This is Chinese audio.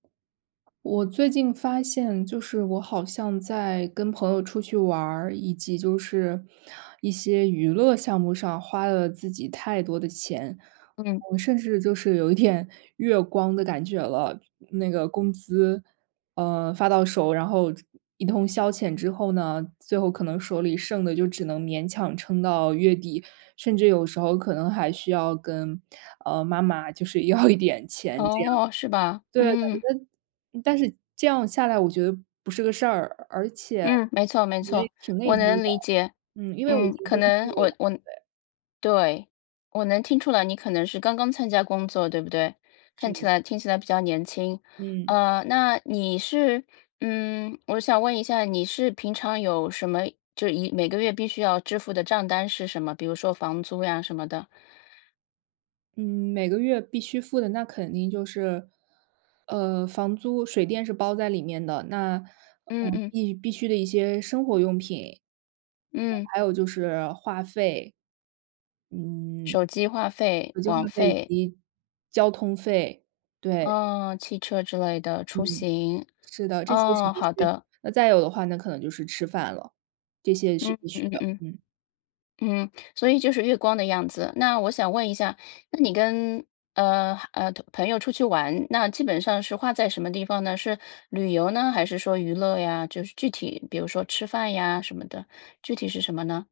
我最近发现，就是我好像在跟朋友出去玩儿，以及就是一些娱乐项目上花了自己太多的钱。嗯。我甚至就是有一点月光的感觉了。那个工资，呃，发到手，然后一通消遣之后呢，最后可能手里剩的就只能勉强撑到月底，甚至有时候可能还需要跟，呃，妈妈就是要一点钱这样。哦，是吧，对，嗯。感觉但是这样下来我觉得不是个事儿，而且嗯，没错，没错，也挺我内疚的，能理解。嗯，因为我已嗯，经可工作能，了，我我对。对，我能听出来你可能是刚刚参加工作，对不对？是看起的。来听起来比较年轻。嗯。啊，那你是嗯，我想问一下，你是平常有什么，就一每个月必须要支付的账单是什么？比如说房租呀，什么的。嗯，每个月必须付的，那肯定就是，呃，房租，水电是包在里面的，那，嗯呃，嗯。必必须的一些生活用品。嗯。还有就是话费，嗯，手机、话费、手机话网费以费。及交通费，对。哦，汽车之类的出嗯，行。是的，这些是哦，必好须。的。那再有的话，那可能就是吃饭了，这些也是嗯必须嗯的，嗯。嗯。嗯，所以就是月光的样子。那我想问一下，那你跟，呃，呃，同朋友出去玩，那基本上是花在什么地方呢？是旅游呢，还是说娱乐呀？就是具体，比如说吃饭呀，什么的，具体是什么呢？